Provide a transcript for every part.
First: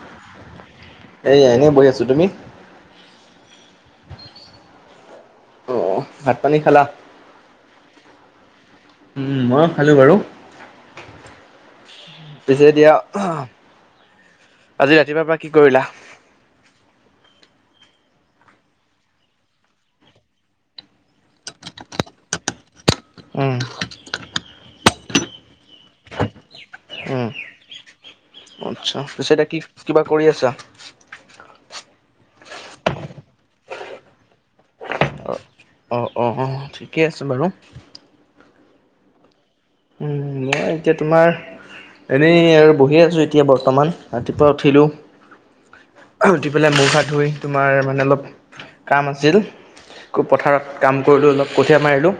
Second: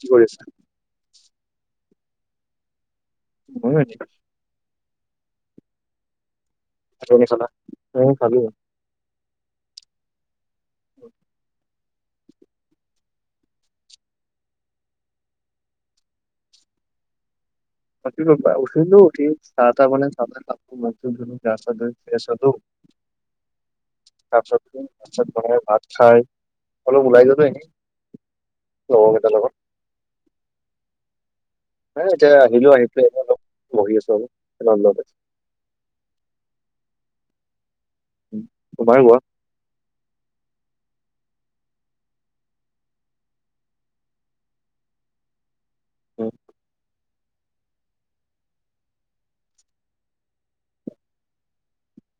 কি কৰি আছে? এই এনেই বহি আছোঁ তুমি? ময়ো এনেই। অ ভাত পানী খালা? ভাত পানী খালা? উম খালো। উম মইও খালো বাৰু। পিছে এতিয়া আ'হ, আজি ৰাতিপুৱাৰ পৰা কি কৰিলা? বাকী উঠিলো, উঠি চাহ তাহ বনাই চাহ খালো। মই ভাবিলো গা চা ধূই শুই আছাতো। উম তাৰপিছত তাৰপিছত বনাই ভাত খায়। অলপ ওলাই উম। গলো এনেই, আচ্ছা পিছে লগৰকেইটাৰ এতিয়া লগত। কি কিবা কৰি আছা? এহ এতিয়া আহিলো আহি পেলাই বহি আছো অলপ আৰু বাৰানদাতে। অ অ অ। ঠিকে আছে বাৰু। তোমাৰ কোৱা? এহ এতিয়া তোমাৰ এনেই আৰু বহি আছোঁ এতিয়া বৰ্তমান ৰাতিপুৱা উঠিলোঁ। উম, অ'হ উঠি পেলাই মূখ হাত ধুই তোমাৰ মানে অলপ কাম আছিল, পথাৰত কাম কৰিলো অলপ কঠীয়া মাৰিলোঁ।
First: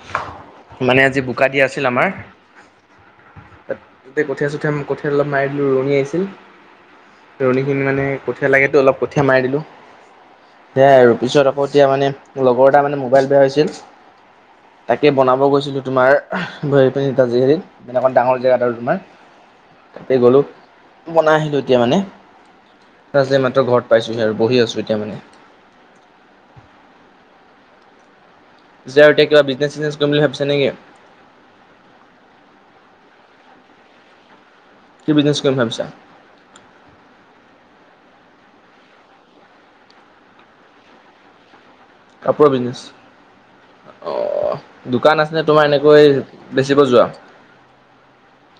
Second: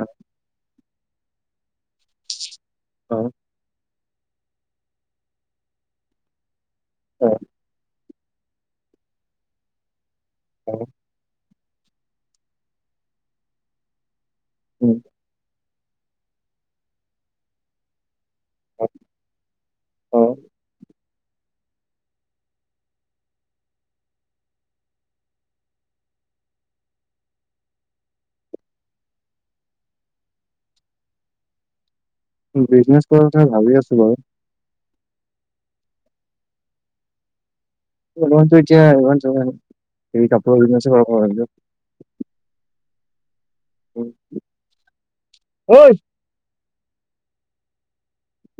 অ, মানে আজি বোকা দিয়া আছিল আমাৰ। অ। ত তাতে কঠীয়া - চঠীয়া কঠীয়া অলপ মাৰি দিলো ৰুৱণী আহিছিল। অ। মানে কঠীয়া লাগেতো অলপ কঠীয়া মাৰি দিলো, অ, সেয়া আৰু পিছত ক আকৌ এতিয়া মানে লগৰ এটা মানে মোবাইল বেয়া হৈছিল, উম, তাকে বনাব গৈছিলোঁ তোমাৰ আহ বহি পিনি হেৰি এনেকোৱা ডাঙৰ জেগা এটা আৰু তোমাৰ তাতে অ, গ'লোঁ বনাই আহিলো এতিয়া মানে তাৰ মাত্ৰ ঘৰত পাইছোহি আৰু বহি আছো এতিয়া মানে। যে আৰু তে কিবা বিজনেছ - চিজনেছ কৰিম বুলি ভাবিছে নেকি? বিজনেছ কৰা কথা ভাবি আছো বাৰু। কি বিজনেচ কৰিম ভাবিছা? তোমাৰটো এতিয়া, [unintelligible] কিতাপৰ বিজনেচে কৰো বুলি ভাবিছোঁ। কাপোৰৰ বিজনেছ, অঁ দোকান আছেনে তোমাৰ ঐ এনেকৈ? বেচিব যোৱা?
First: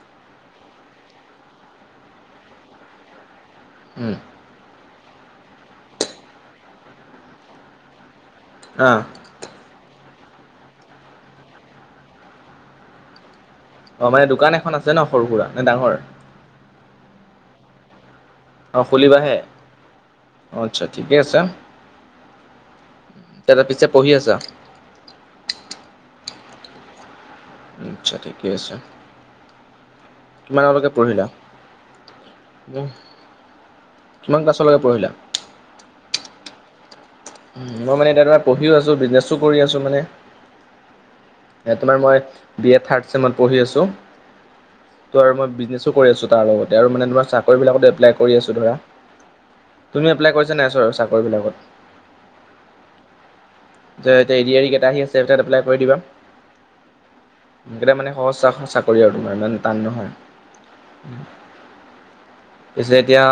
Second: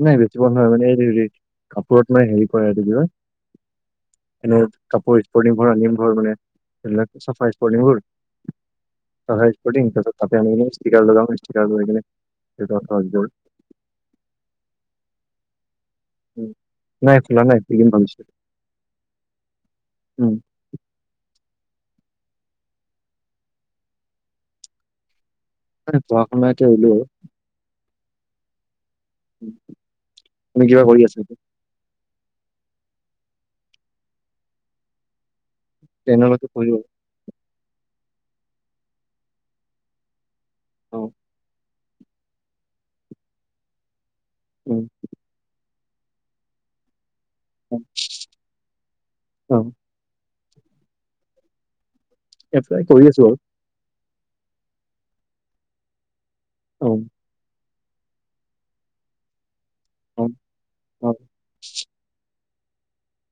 নাই বেছিব নোৱাৰো এনেই মানে এইটো হেৰি কাপোৰত মানে হেৰি পৰে। উম। এনে কাপোৰ স্পৰ্টিংবোৰ আনিম বাৰু মানে সেবিলাক চফা স্পৰ্টিংবোৰ অ। চাফা স্পটিং তাৰপিছত তাতে আনি ষ্টিকাৰ লগাম ষ্টিকাৰ লৈ কেনি। অ মানে দোকান এখন আছে ন সৰু সুৰা নে ডাঙৰ? উ নাই খোলা নাই এনে ভাবিছোঁ অ' খুলিবাহে? উম। অ আচ্ছা ঠিকে আছে তাৰ পিছে পঢ়ি আছা? না পঢ়া - শুনা এতিয়া এৰিলোঁ আৰু। আচ্ছা, ঠিকে আছে। উম। তুমি কিবা কিমানলৈকে কৰি আছা পঢ়িলা এতিয়া উম? কিমান ক্লাছলৈকে পঢ়িলা? টেনলৈকে পঢ়িলো। মই মানে দাদা পঢ়িও আছোঁ, বিজনেছো কৰি আছো মানে। অ', তোমাৰ মই বি এ থাৰ্ড চেমত পঢ়ি আছোঁ উম ত' আৰু মই বীজনেচ তো কৰি আছো তাৰ লগতে আৰু মানে তোমাৰ চাকৰি অ বিলাকত এপ্লাই কৰি আছো ধৰা। অ', তুমি এপ্লাই কৰিছা নাই চ-চাকৰিবলাকত? এপ্লাই কৰি আছো বাৰু। যে, এতিয়া এ ডি আৰি গেট আহি আছে তাত এপ্লাই কৰি দিবা। উম, সেকেইটা মানে সহজ [unintelligible] চাকৰি আৰু তোমাৰ ইমান টান নহয়। অ অ পিছে এতিয়া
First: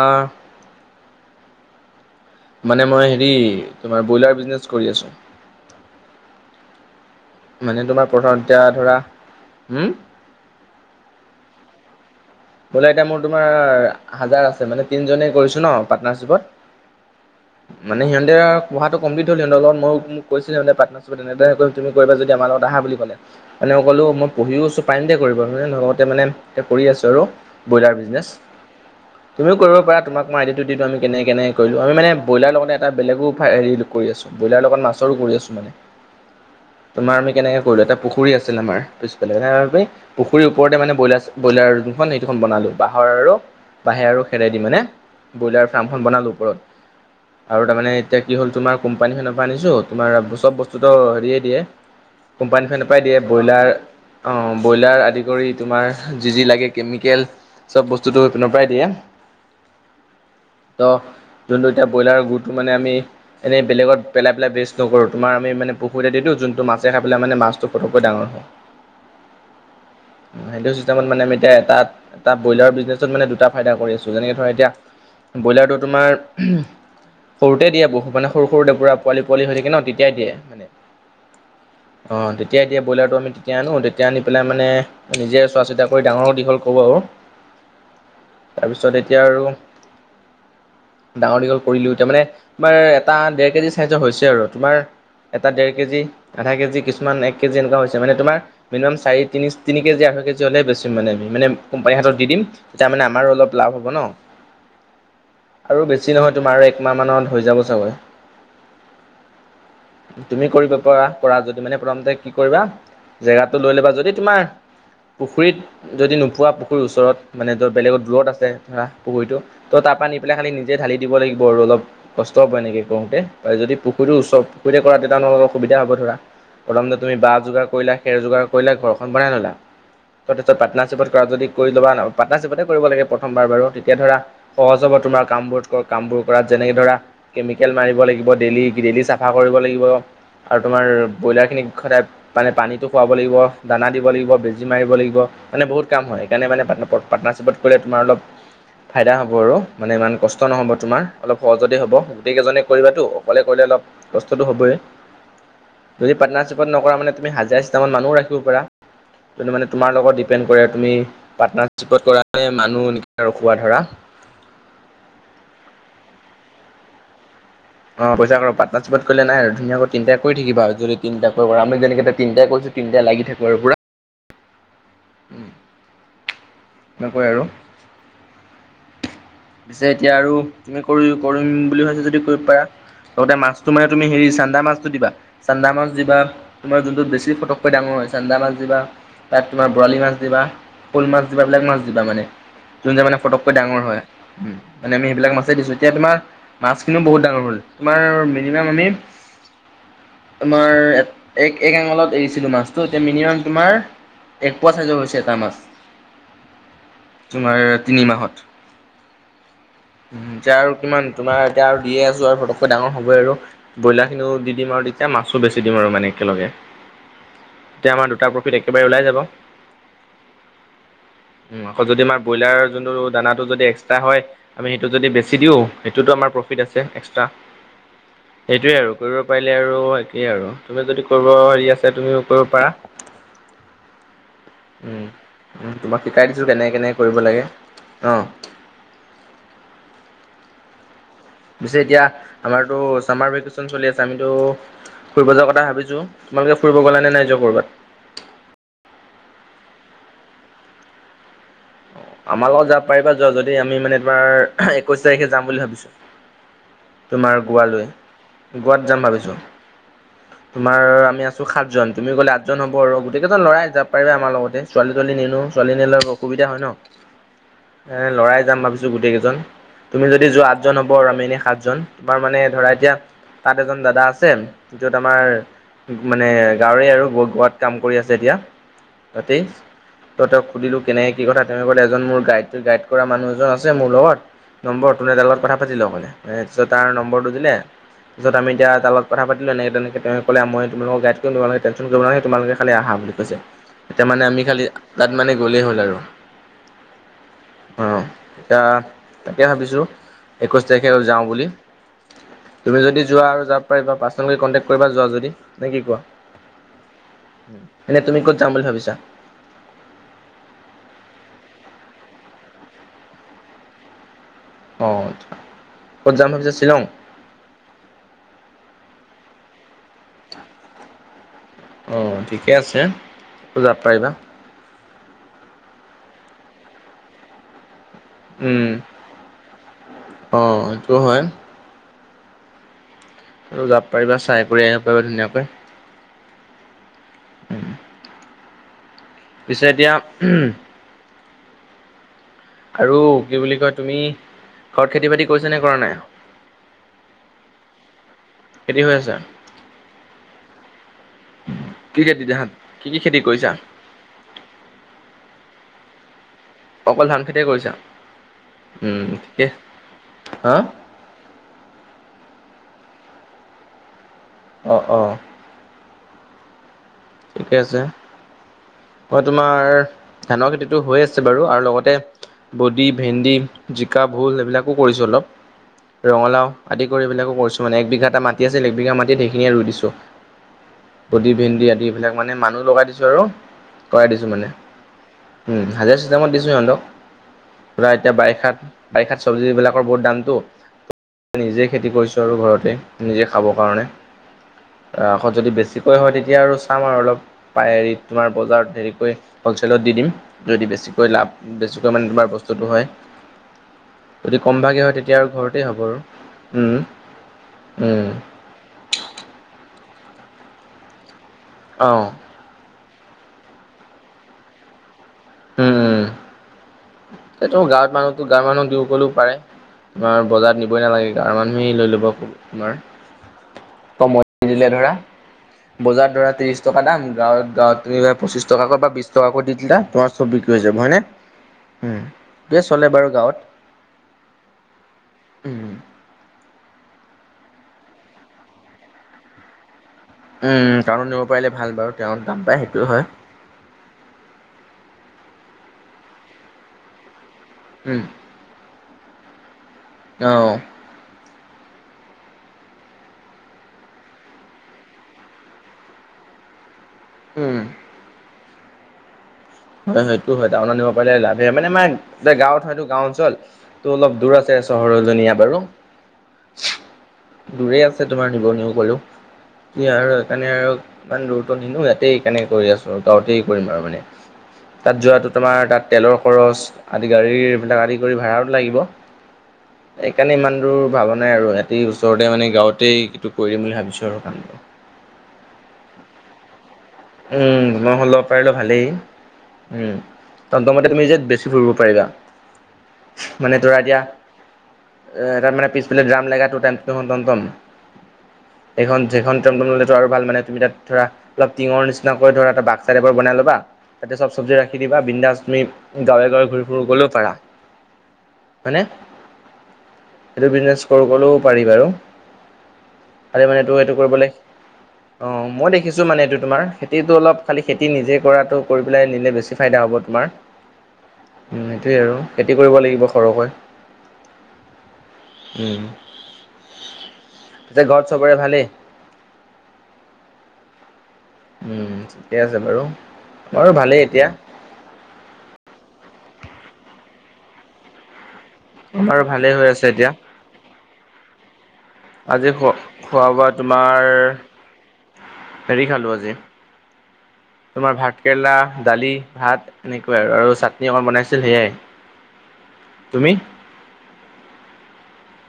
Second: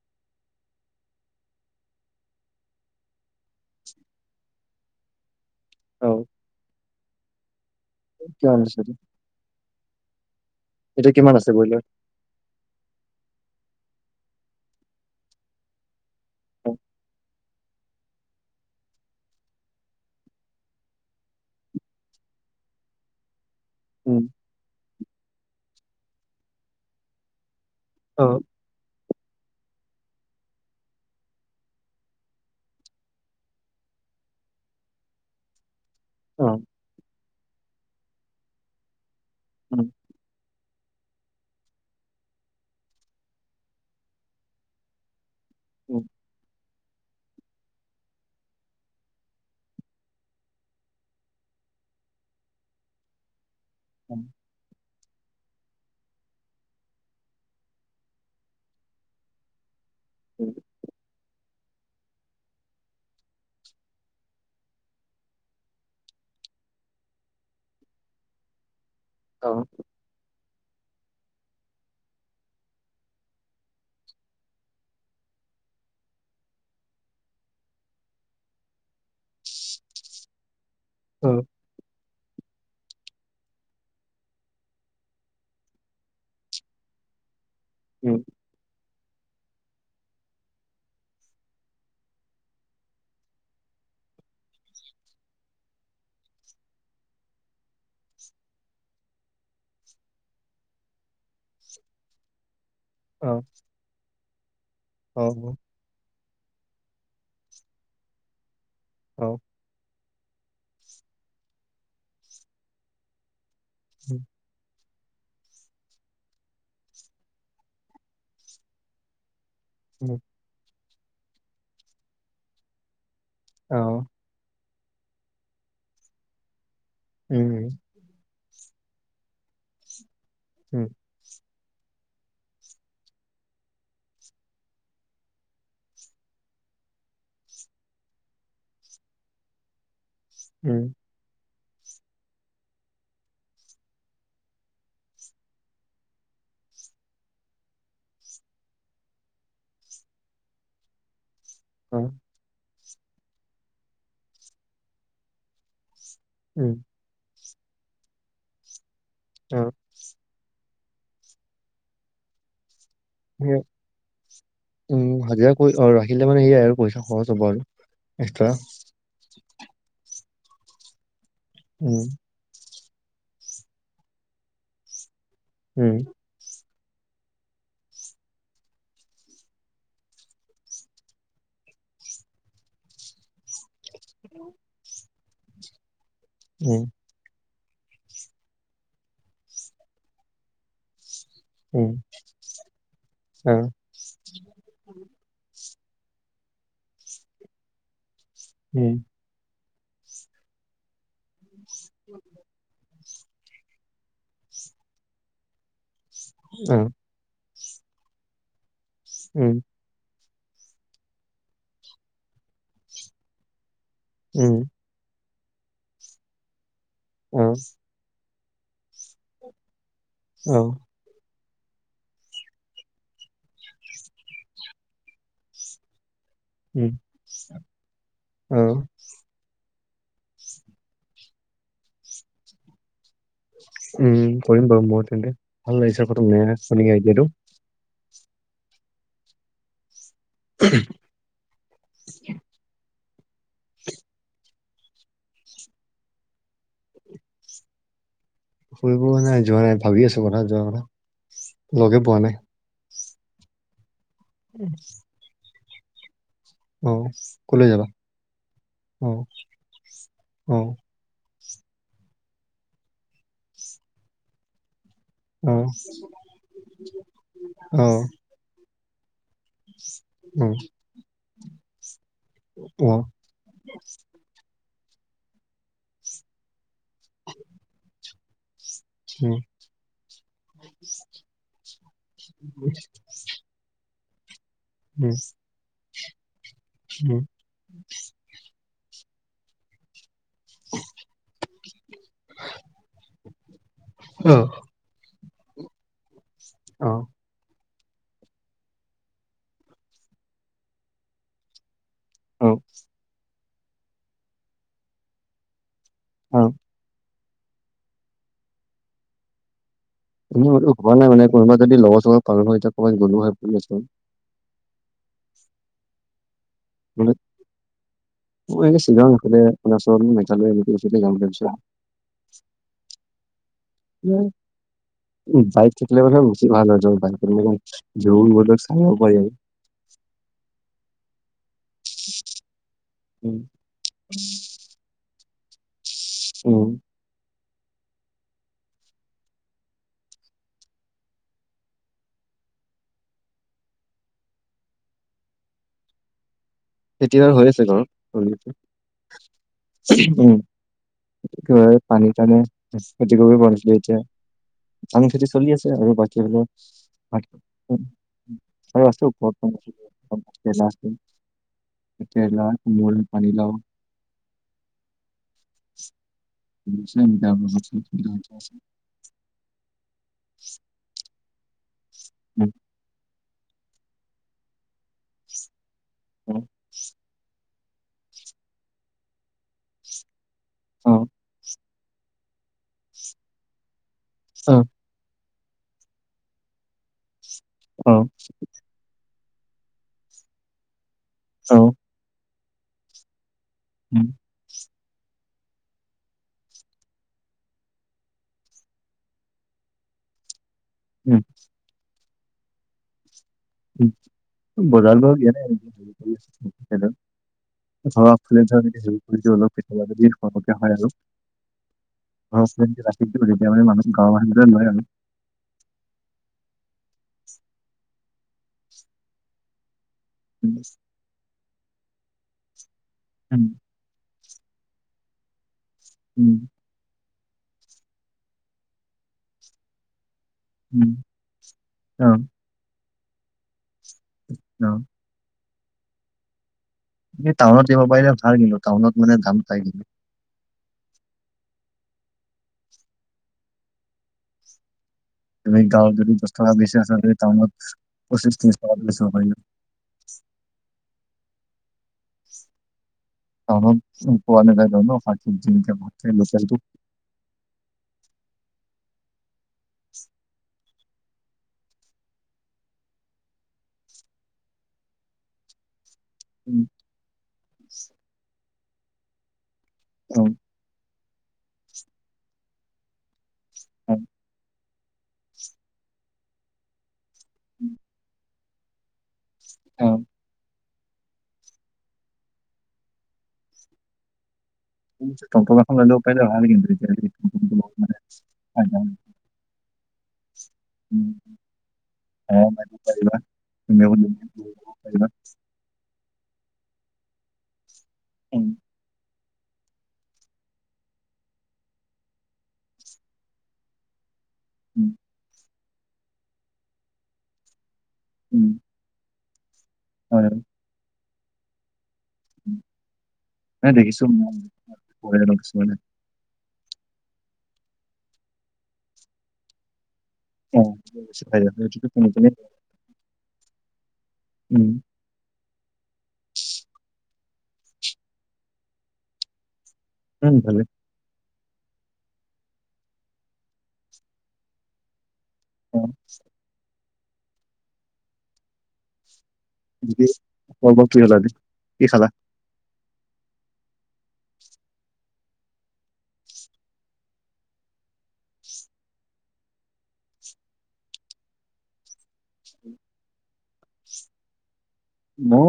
মানে মই হেৰি তোমাৰ বইলাৰ বিজনেছ কৰি আছোঁ। অ', মানে তোমাৰ প্ৰথম কিমান এতিয়া আছে ধৰা উম, এতিয়া কিমান আছে বইলাৰ? বইলাৰ এতিয়া মোৰ তোমাৰ হাজাৰ আছে মানে তিনিজনে কৰিছো ন' পাৰ্টনাৰশ্বিপত। অ মানে সিহঁতে পঢ়াটো কম্লিট হল সিহঁতৰ লগত মোক - মোক কৈছিল সিঁহতে পাট তাছত তেনেদৰে [unintelligible] তুমি কৈ দিয়া যদি আমাৰ লগত আহা বুলি কলে মানে মই ক'লো উম মই পঢ়িও আছো পাৰিম দে কৰিব মানে লগতে মানে তে কৰি আছো আৰু। বইলাৰ অ বিজনেছ। তুমিও কৰিব পাৰা তোমাক মই আইডিয়াটো দিওঁ আমি কেনেকে-কেনেকে কৰিলো আমি মানে বইলাৰ লগতে এটা বেলেগো অফ হেৰি এইটো কৰি আছো। বইলাৰৰ লগত মাছৰো কৰি আছো মানে। অ', তোমাৰ আমি কেনেকে কৰিলো এটা পুখুৰী আছিল আমাৰ পিছফালে [unintelligible] উম পুখুৰী ওপৰতে মানে বইলাৰচ-বইলাৰ যোনখন এইটোখন বনালো বাঁহৰ আৰু বাঁহে আৰু খেৰে দি মানে। বইলাৰ উম ফাৰ্মখন বনালোঁ ওপৰত। আৰু তাৰমানে এতিয়া কি হ'ল তোমাৰ কোম্পানীখনৰ পৰা আনিছো তোমাৰ চব বস্তুটো হেৰিয়ে দিয়ে। কোম্পানী ফেনেৰ পাই দিয়ে বইলাৰ। উম, অ, ব্ৰইলাৰ আদি কৰি তোমাৰ যি-যি লাগে কেমি কেল, চব বস্তুটো সেইপিনৰ পৰাই দিয়ে উম ত' যোনটো এতিয়া বইলাৰৰ গুটো মানে আমি এনেই বেলেগত পেলাই বেষ্টকৰো তোমাৰ আমি মানে পুখুৰীতে দিওঁ যোনটো মাছে খাই পেলাই মানে মাছটো ফটকৈ ডাঙৰ হয়। [inaudible] অ', সেইটো চিষ্টেমত মানে আমি এতিয়া এটাত এটা ব্ৰইলাৰ বিজনেছত মানে দুটা ফাইদা কৰি আছো যেনেকে ধৰা এতিয়া বইলাৰটো তোমাৰ সৰুতে দিয়ে বহু মানে সৰু- সৰু তে পোৱালি -পোৱালি হৈ থাকে ন' তেতিয়াই দিয়ে মানে। অ', অ, তেতিয়া দিয়া বইলাৰটো আমি তেতিয়া আনো তেতিয়া আনি পেলাই মানে নিজে চোৱা চিতা কৰি ডাঙৰো দীঘল কৰো আৰু। উম, তাৰপিছত এতিয়া আৰু ডাঙৰ দীঘল কৰিলো তাৰ মানে তোমাৰ এটা ডেৰ কেজি চাইজৰ হৈছে আৰু তোমাৰ এটা ডেৰ কেজি, আধা কেজি, কিছুমান এক কেজি এনেকুৱা হৈছে মানে তোমাৰ মিনিমাম চাৰি তিনি-তিনি কেজি আঢ়ৈ কেজি হ'লে বেছি মানে-মানে কোম্পানীৰ হাতত দি দিম তেতিয়া অ আমাৰো অলপ লাভ হ'ব ন'। অ', আৰু বেছি নহয় তোমাৰ একমাহমানত হৈ যাব চাগৈ। অ', তুমি কৰিব পৰা -পৰা যদি মানে প্ৰথমতে কি কৰিবা জেগাটো লৈ ল বা যদি উম তোমাৰ পুখুৰীত যদি নু পুৱা পুুখুৰীৰ ওচৰত মানে যৰ বেলেগৰ দূৰত আছে ধৰা খুৰীটোতো ত তাপা নি উম পেলাই খালী নি যেতিয়া ঢালি দিব লাগিব আৰু অলপ কষ্ট হ'ন এনেকৈ কৰোঁতে, যদি অ পুখুৰীও চব সুবিতে কৰা তেতিয়া তোকৰ অসুবিধা হ'ব ধৰা প্ৰথমতে তুমি বহ উম উম যোগাৰ কৰিলা খেৰ যোগাৰ কৰিলা ঘৰখন বনাই ল'লা তাৰপিছত উম। পাৰ্টনাৰশ্বিপত যদি কৰি ল'ব পাৰ্টনাৰশ্বিপতে কৰিব লাগে প্ৰথমবাৰ বাৰু তেতিয়া ধৰা সহজ হব তোমাৰ কামবোৰ - কামবোৰ কৰাত যেনেকে ধৰা কেমিকেল মাৰিব লাগিব, ডেইলি ডেইলি চাফা কৰিব লাগিব আৰু উম, তোমাৰ ব্ৰইলাৰখিনি সদায় মানে পানীটো খুৱাব লাগিব, দানা দিব লাগিব, বেজী মাৰিব লাগিব মানে বহুত কাম হয় সেইকাৰনে মানে পা পাটৰ্নাৰশ্বিপত কৰিলে তোমাৰ অলপ ফাইদা হ'ব আৰু মানে ইমান কষ্ট নহ'ব তোমাৰ। অলপ সহজতে হ'ব, অ, গোটেইকেইজনে কৰিবাতো অকলে কৰিলে অলপ কষ্টটো হ'বই। যদি পাৰ্টনাৰশ্বিপট উম, নকৰা মানে তুমি হাজিৰা চিষ্টেমত মানুহ ৰাখিব পাৰা, সেইটো মানে অ, তোমাৰ লগত ই পেন কৰে তুমি, পাৰ্টনাৰশ্বিপ কৰা মানুহ সেয়া, ৰখোৱা ধৰা উম হাজিৰা কৰি ৰাখিলে মানে সেইয়াই আৰু পইচা খৰচ হ'ব আৰু। অ পইচা এক্সট্ৰা। পাটৰ্নাৰশ্বিপত কৰিলে নাই আৰু ধুনায়াকৈ তিনিটা কৰি থাকিব আৰু যদি তিনিটা কৰি কৰা আমি যেনে উম, তিনিটাই কৈছো তিনিটা লাগি থাক আৰু পোৰা। উম। উম। এনেকৈ আৰু। পিছে এতিয়া আৰু তুমি কৰি কৰিম বুলি ভাবিছা যদি কৰিব পাৰা, লগতে মাছ তোমাৰ তুমি হেৰি চান্দা মাছটো দিবা, চান্দা মাছ দিবা তোমাৰ উম, যোনটোত বেছি ফতক কৈ ডাঙৰ হয়, চান্দা মাছ দিবা তাত তোমাৰ বৰালি মাছ দিবা। শ'ল মাছ দিবা বেলোক মাছ উম, দিবা মানে যোন যে মানে ফটককৈ অ, ডাঙৰ হয়। উম মানে আমি সেইবিলাক মাছে দিছো এতিয়া তোমাৰ মাছ খিনিও বহুত ডাঙৰ হ'ল তোমাৰ মে মিনিমাম আমি উম, তোমাৰ এক এক আঙলত এৰিছিলো মাছটোত। এতিয়া মিনিমাম তোমাৰ এক পোৱা চাইজৰ হৈছে এটা মাছ। উম। তোমাৰ তিনিমাহত। উম। এতিয়া আৰু কিমান তোমাৰ এতিয়া আৰু দিয়েই আছো আৰু পটককে ডাঙৰ হ'ব আৰু ব্ৰইলাৰ খিনিও দি উম, দিম আৰু এ মাছো বেছি দিম আৰু মানে একেলগে। মাছ তেতিয়া আমাৰ দুটা প্ৰফিট একেবাৰে ওলাই যাব। অ। উম আকৌ যদি আমাৰ ব্ৰইলাৰ যোনটো দানাটো যদি একচ ট্ৰা হয় আমি সেইটো যদি বেছি দিওঁ সেইটো আমাৰ প ফিট আছে উম, এক্সট্ৰা, অ, সেইটো আৰু কৰিব পাৰিলে আৰু সেইটোৱেই আৰু তুমি যদি কৰিব হে আছে তুমিও কৰিব পাৰা। উম কৰিম বাৰু উম, মোৰ তেন্তে উম, ভাল তোমাক লাগিছে শনে আইডিয়াটো। অঁ। উহু। পিছে এতিয়া আমাৰতো চামাৰ ভেকেচন চলি আছে আমিতো ফুৰিব যোৱাৰ কথা ভাবিছোঁ, তোমালোকে ফুৰি গ'লা নে নাই যোৱা ক'বাত? ফুৰিব নাই যোৱা নাই, ভাবি আছো বনা যোৱা কথা লগে পোৱা নাই আমাৰ লগত যাব পাৰিবা যোৱা যদি আমি মানে তোমাৰ আহ একৈশ তাৰিখে যাম বুলি ভাবিছো। অ তোমাৰ কলৈ গোৱালৈ যাবা গোৱাত যাম অ ভাবিছোঁ। অ তোমাৰ আমি আছো সাতজন, তুমি গলে আঠজন হ'ব আৰু গোটেই কেইজন লৰাই যাব পাৰিবা আমাৰ লগতে। ছোৱালী - তোৱালী নিনো, অ ছোৱালী নিলে অলপ অসুবিধা হয় ন, অ এ লৰাই যাম ভাবিছো গোটেই কিজন। তুমি যদি যোৱা উম আঠজন হব, আমি এনে সাতজন তোমাৰ মানে ধৰা এতিয়া অ তাত এজন দাদা আছে য'ত আমাৰ মানে গাঁৱৰে আৰু গাত কাম কৰি আছে যেতিয়া উম তাতেই তাহাঁতক সুধিলো কেনেকে কথা তেওঁ কলে এজন মোৰ গাইড গাইড কৰা মানুহ এজন আছে মোৰ লগত নম্বৰ তুমি উম তাৰ লগত কথা পাতি লবলে তাপাছত তাৰ উম নম্বৰটো দিলে পিছত আমি এতিয়া তাৰ লগত কথা পাতিলো এনেকে তেনেকে তেনে কলে মই তোমালোকক গাইড কৰিম তোমালোকে টেনচন কৰিব নালাগে তোমালোকে খালি আহা বুলি কৈছে তেতিয়া মানে অ আমি খালি তাত মানে গ'লেই হ'ল আৰু অ অ এতিয়া তাকে ভাবিছো একৈশ তাৰিখে যাও বুলি অ তুমি যদি যোৱা আৰু যাব পাৰিবা পাৰ্চনেলকে কনটেক্ট কৰিবা যোৱা যদি নে কি কোৱা অ উম এনে তুমি ক'ত যাম বুলি ভাবিছা একো হোৱা নাই মানে কোনোবা যদি লগৰ চগৰ পালো হৈ তেতিয়া কবাত গলো হৈ বুলি ভাবিছিলো অ আচ্ছা ক'ত যাম ভাবিছা শ্বিলং মানে মোৰ এনেই শ্বিলং নাছিলে অৰুণাচল মেঘালয় অ ঠিকে আছে যাব পাৰিবা উ বাইক থাকিলে মানে বেছি ভাল হৈ যাব বাইক জোন মাৰিলে উম চাব পাৰি আৰু অঁ সেইটো হয় উম আৰু যাব পাৰিবা চাই কৰি আহিব পাৰিবা ধুনীয়াকৈ উ পিছে এতিয়া উম আৰু কি বুলি কয় তুমি ঘৰত খেতি বাতি কৰিছা নে কৰা নাই এতিয়া আৰু হৈ আছে ঘৰত খেতি হৈ আছে উম যাই কি পানী খেতি কাৰণে ধান কি কি খেতি কৰিব কৰিছা পাহৰিছিলে এতিয়া আম খেতি চলি আছে আৰু অকল ধান বাকীবিলাক খেতিয়ে কৰিছা উম ঠিকে হা [unintelligible] তে মই পানী লাও অ অ ঠিকে আছে [unintelligible] মই তোমাৰ ধানৰ খেতিটো হৈ আছে বাৰু আৰু লগতে উম, বডি ভেন্দি জিকা ভোল এইবিলাকো কৰিছো অলপ ৰঙালাও আদি কৰি এইবিলাকো কৰিছো মানে এক বিঘা এটা মাটি আছিল এক বিঘা মাটিত সেইখিনিয়ে ৰুই দিছো অ কডি ভেন্দি আদি এইবিলাক মানে মানুহ লগাই দিছো আৰু কৰাই দিছো মানে অ উম হাজিৰা চিষ্টেমত দিছো সিহঁতক পুৰা এতিয়া বাৰিষাত বাৰিষাত চব্জিবিলাকৰ বহুত দামটো নিজেই খেতি কৰিছো আৰু ঘৰতে নিজে খাবৰ কাৰণে উম অ আকৌ যদি বেছিকৈ হয় তেতিয়া আৰু চাম আৰু অলপ পায় হেৰি তোমাৰ বজাৰত হেৰিকৈ হলচেলত দি দিম যদি বেছিকৈ লাভ বেছিকৈ মানে তোমাৰ বস্তুটো হয় যদি কম ভাগে হয় বজাৰলৈ তেতিয়া আৰু দিয়া নাই ঘৰতে হ'ব আৰু উম অ উম, অলপ পেটেলা পেটেলি হব লগা হয় আৰু অ মেইনকে ৰাতি দিব তেতিয়া মানে মানুহ গাঁৱৰ মানুহবিলা লয় আৰু হম হম সেত গাঁৱত মানুহতো গাঁৱৰ মানুহ দূৰ গলেও পাৰে তোমাৰ বজাৰত নিবই নালাগে গাৱৰ মানুহেই লৈ ল'ব খব তোমাৰ উম কমত নি দিলে ধৰা বজাৰ ধৰা ত্ৰিশ টকা দাম গাঁৱ গাঁৱত তেনেকৈ পঁচিছটাকৈ বা বিছ টকাকৈ দি দিলা তোমাৰ চব বিক্ৰী হৈ যাব হয়নে অ। দে চলে বাৰু গাঁৱত। অ। উম। এ টাউনত দিব পাৰিলে ভাল কিন্তু টাউনত মানে দাম চাই কিন্তু। উম টাউনত নিব পাৰিলে ভাল বাৰু তেওঁ দাম পায় সেইটো হয়। তুমি গাঁৱত যদি দচ টকা বেছি আছে টাউনত উম। পশিচ টিছ টকাত বেচিব পাৰি। অহ। টাউনত [inaudible] উম। হয় সেইটো হয় টাউনত নিব পাৰিলে লাভে মানে মানে আমাৰ গাঁৱত হয়টো গাওঁ অঞ্চল তো অলপ দূৰ আছে চহৰৰ জনীয়া বাৰু। ওম। দূৰে আছে তোমাৰ নিবন সকলো কি আৰু অ সেইকাৰণে আৰু ইমান দূৰত্ব নিনো ইয়াতেই কেনেকে কৰি আছো গাঁৱতেই কৰিম আৰু মানে। তাত যোৱাটো তোমাৰ তাত তেলৰ খৰচ আদি গাড়ীৰবিলাক আদি কৰি ভাড়াটো লাগিব। অ সেইকাৰণে ইমান দূৰ ভাল নাই আৰু এইয়াটে ওচ ওচৰতে মানে গাঁৱতেই এইটো কৰিম বুলি ভাবিছোঁ আৰু কামটো। উম টমটম এখন ল'ব পাৰিলে ভাল। [inaudible] উম সেনকা এখন ল'ব পাৰিলে ভালেই তেতিয়া উম। তাতুমতে তুমি যে বেছি ফুৰিব পাৰিবা। অ মাৰিব পাৰিবা চু মানে ধৰা তুমিও এতিয়া দৌৰিব পাৰিবা এ তাৰ মানে পিচ মানে গ্ৰাম লগাটো তাত টমটম, উম এইখন সেইখন টমটন'লেতো আৰু ভাল মানে তাত ধৰা অলপ টিঙৰ নিচিনাকৈ ধৰা এটা বাক্সাটাইপৰ বনাই ল'বা তাতে চব চব্জি ৰাখি দিবা বিন্দাছ তুমি গাঁৱে - গাঁৱে ঘূৰি ফুৰি গলেও পাৰা। ওম। হয়নে? সেইটো বিজনেছ কৰিবলেও পাৰি বাৰু। আৰে মানে নাই তোৰ সেইটো দেখিছো কৰিবলৈ, কৰে অ ন কিছুমানে মই দেখিছ চু মানে এইটো তোমাৰ, খেতিটো অলপ খালী খেতি নিজে কৰাটো কৰি পেলাই নিলে বেছি ফাইদা হ'ব তোমাৰ। অ উম সেইটোৱে আৰু [inaudible] খেতি কৰিব লাগিব সৰহকৈ। উম। উম। [unintelligible] তাতে ঘৰত চবৰে ভালেই? উম ভালে। উম ঠিকে আছে বাৰু, বাৰু ভালেই এতিয়া। অ। বাৰ ভালে হৈ আছে এতিয়া। ব ব কি হলা, কি খালা? আজি খোৱা খোৱা - বোৱা তোমাৰ হেৰি খালোঁ আজি তোমাৰ ভাত কেৰেলা, দালি, ভাত সেনেকুৱাই আৰু আৰু চাটনি অকণ বনাইছিল সেয়াই, তুমি? মও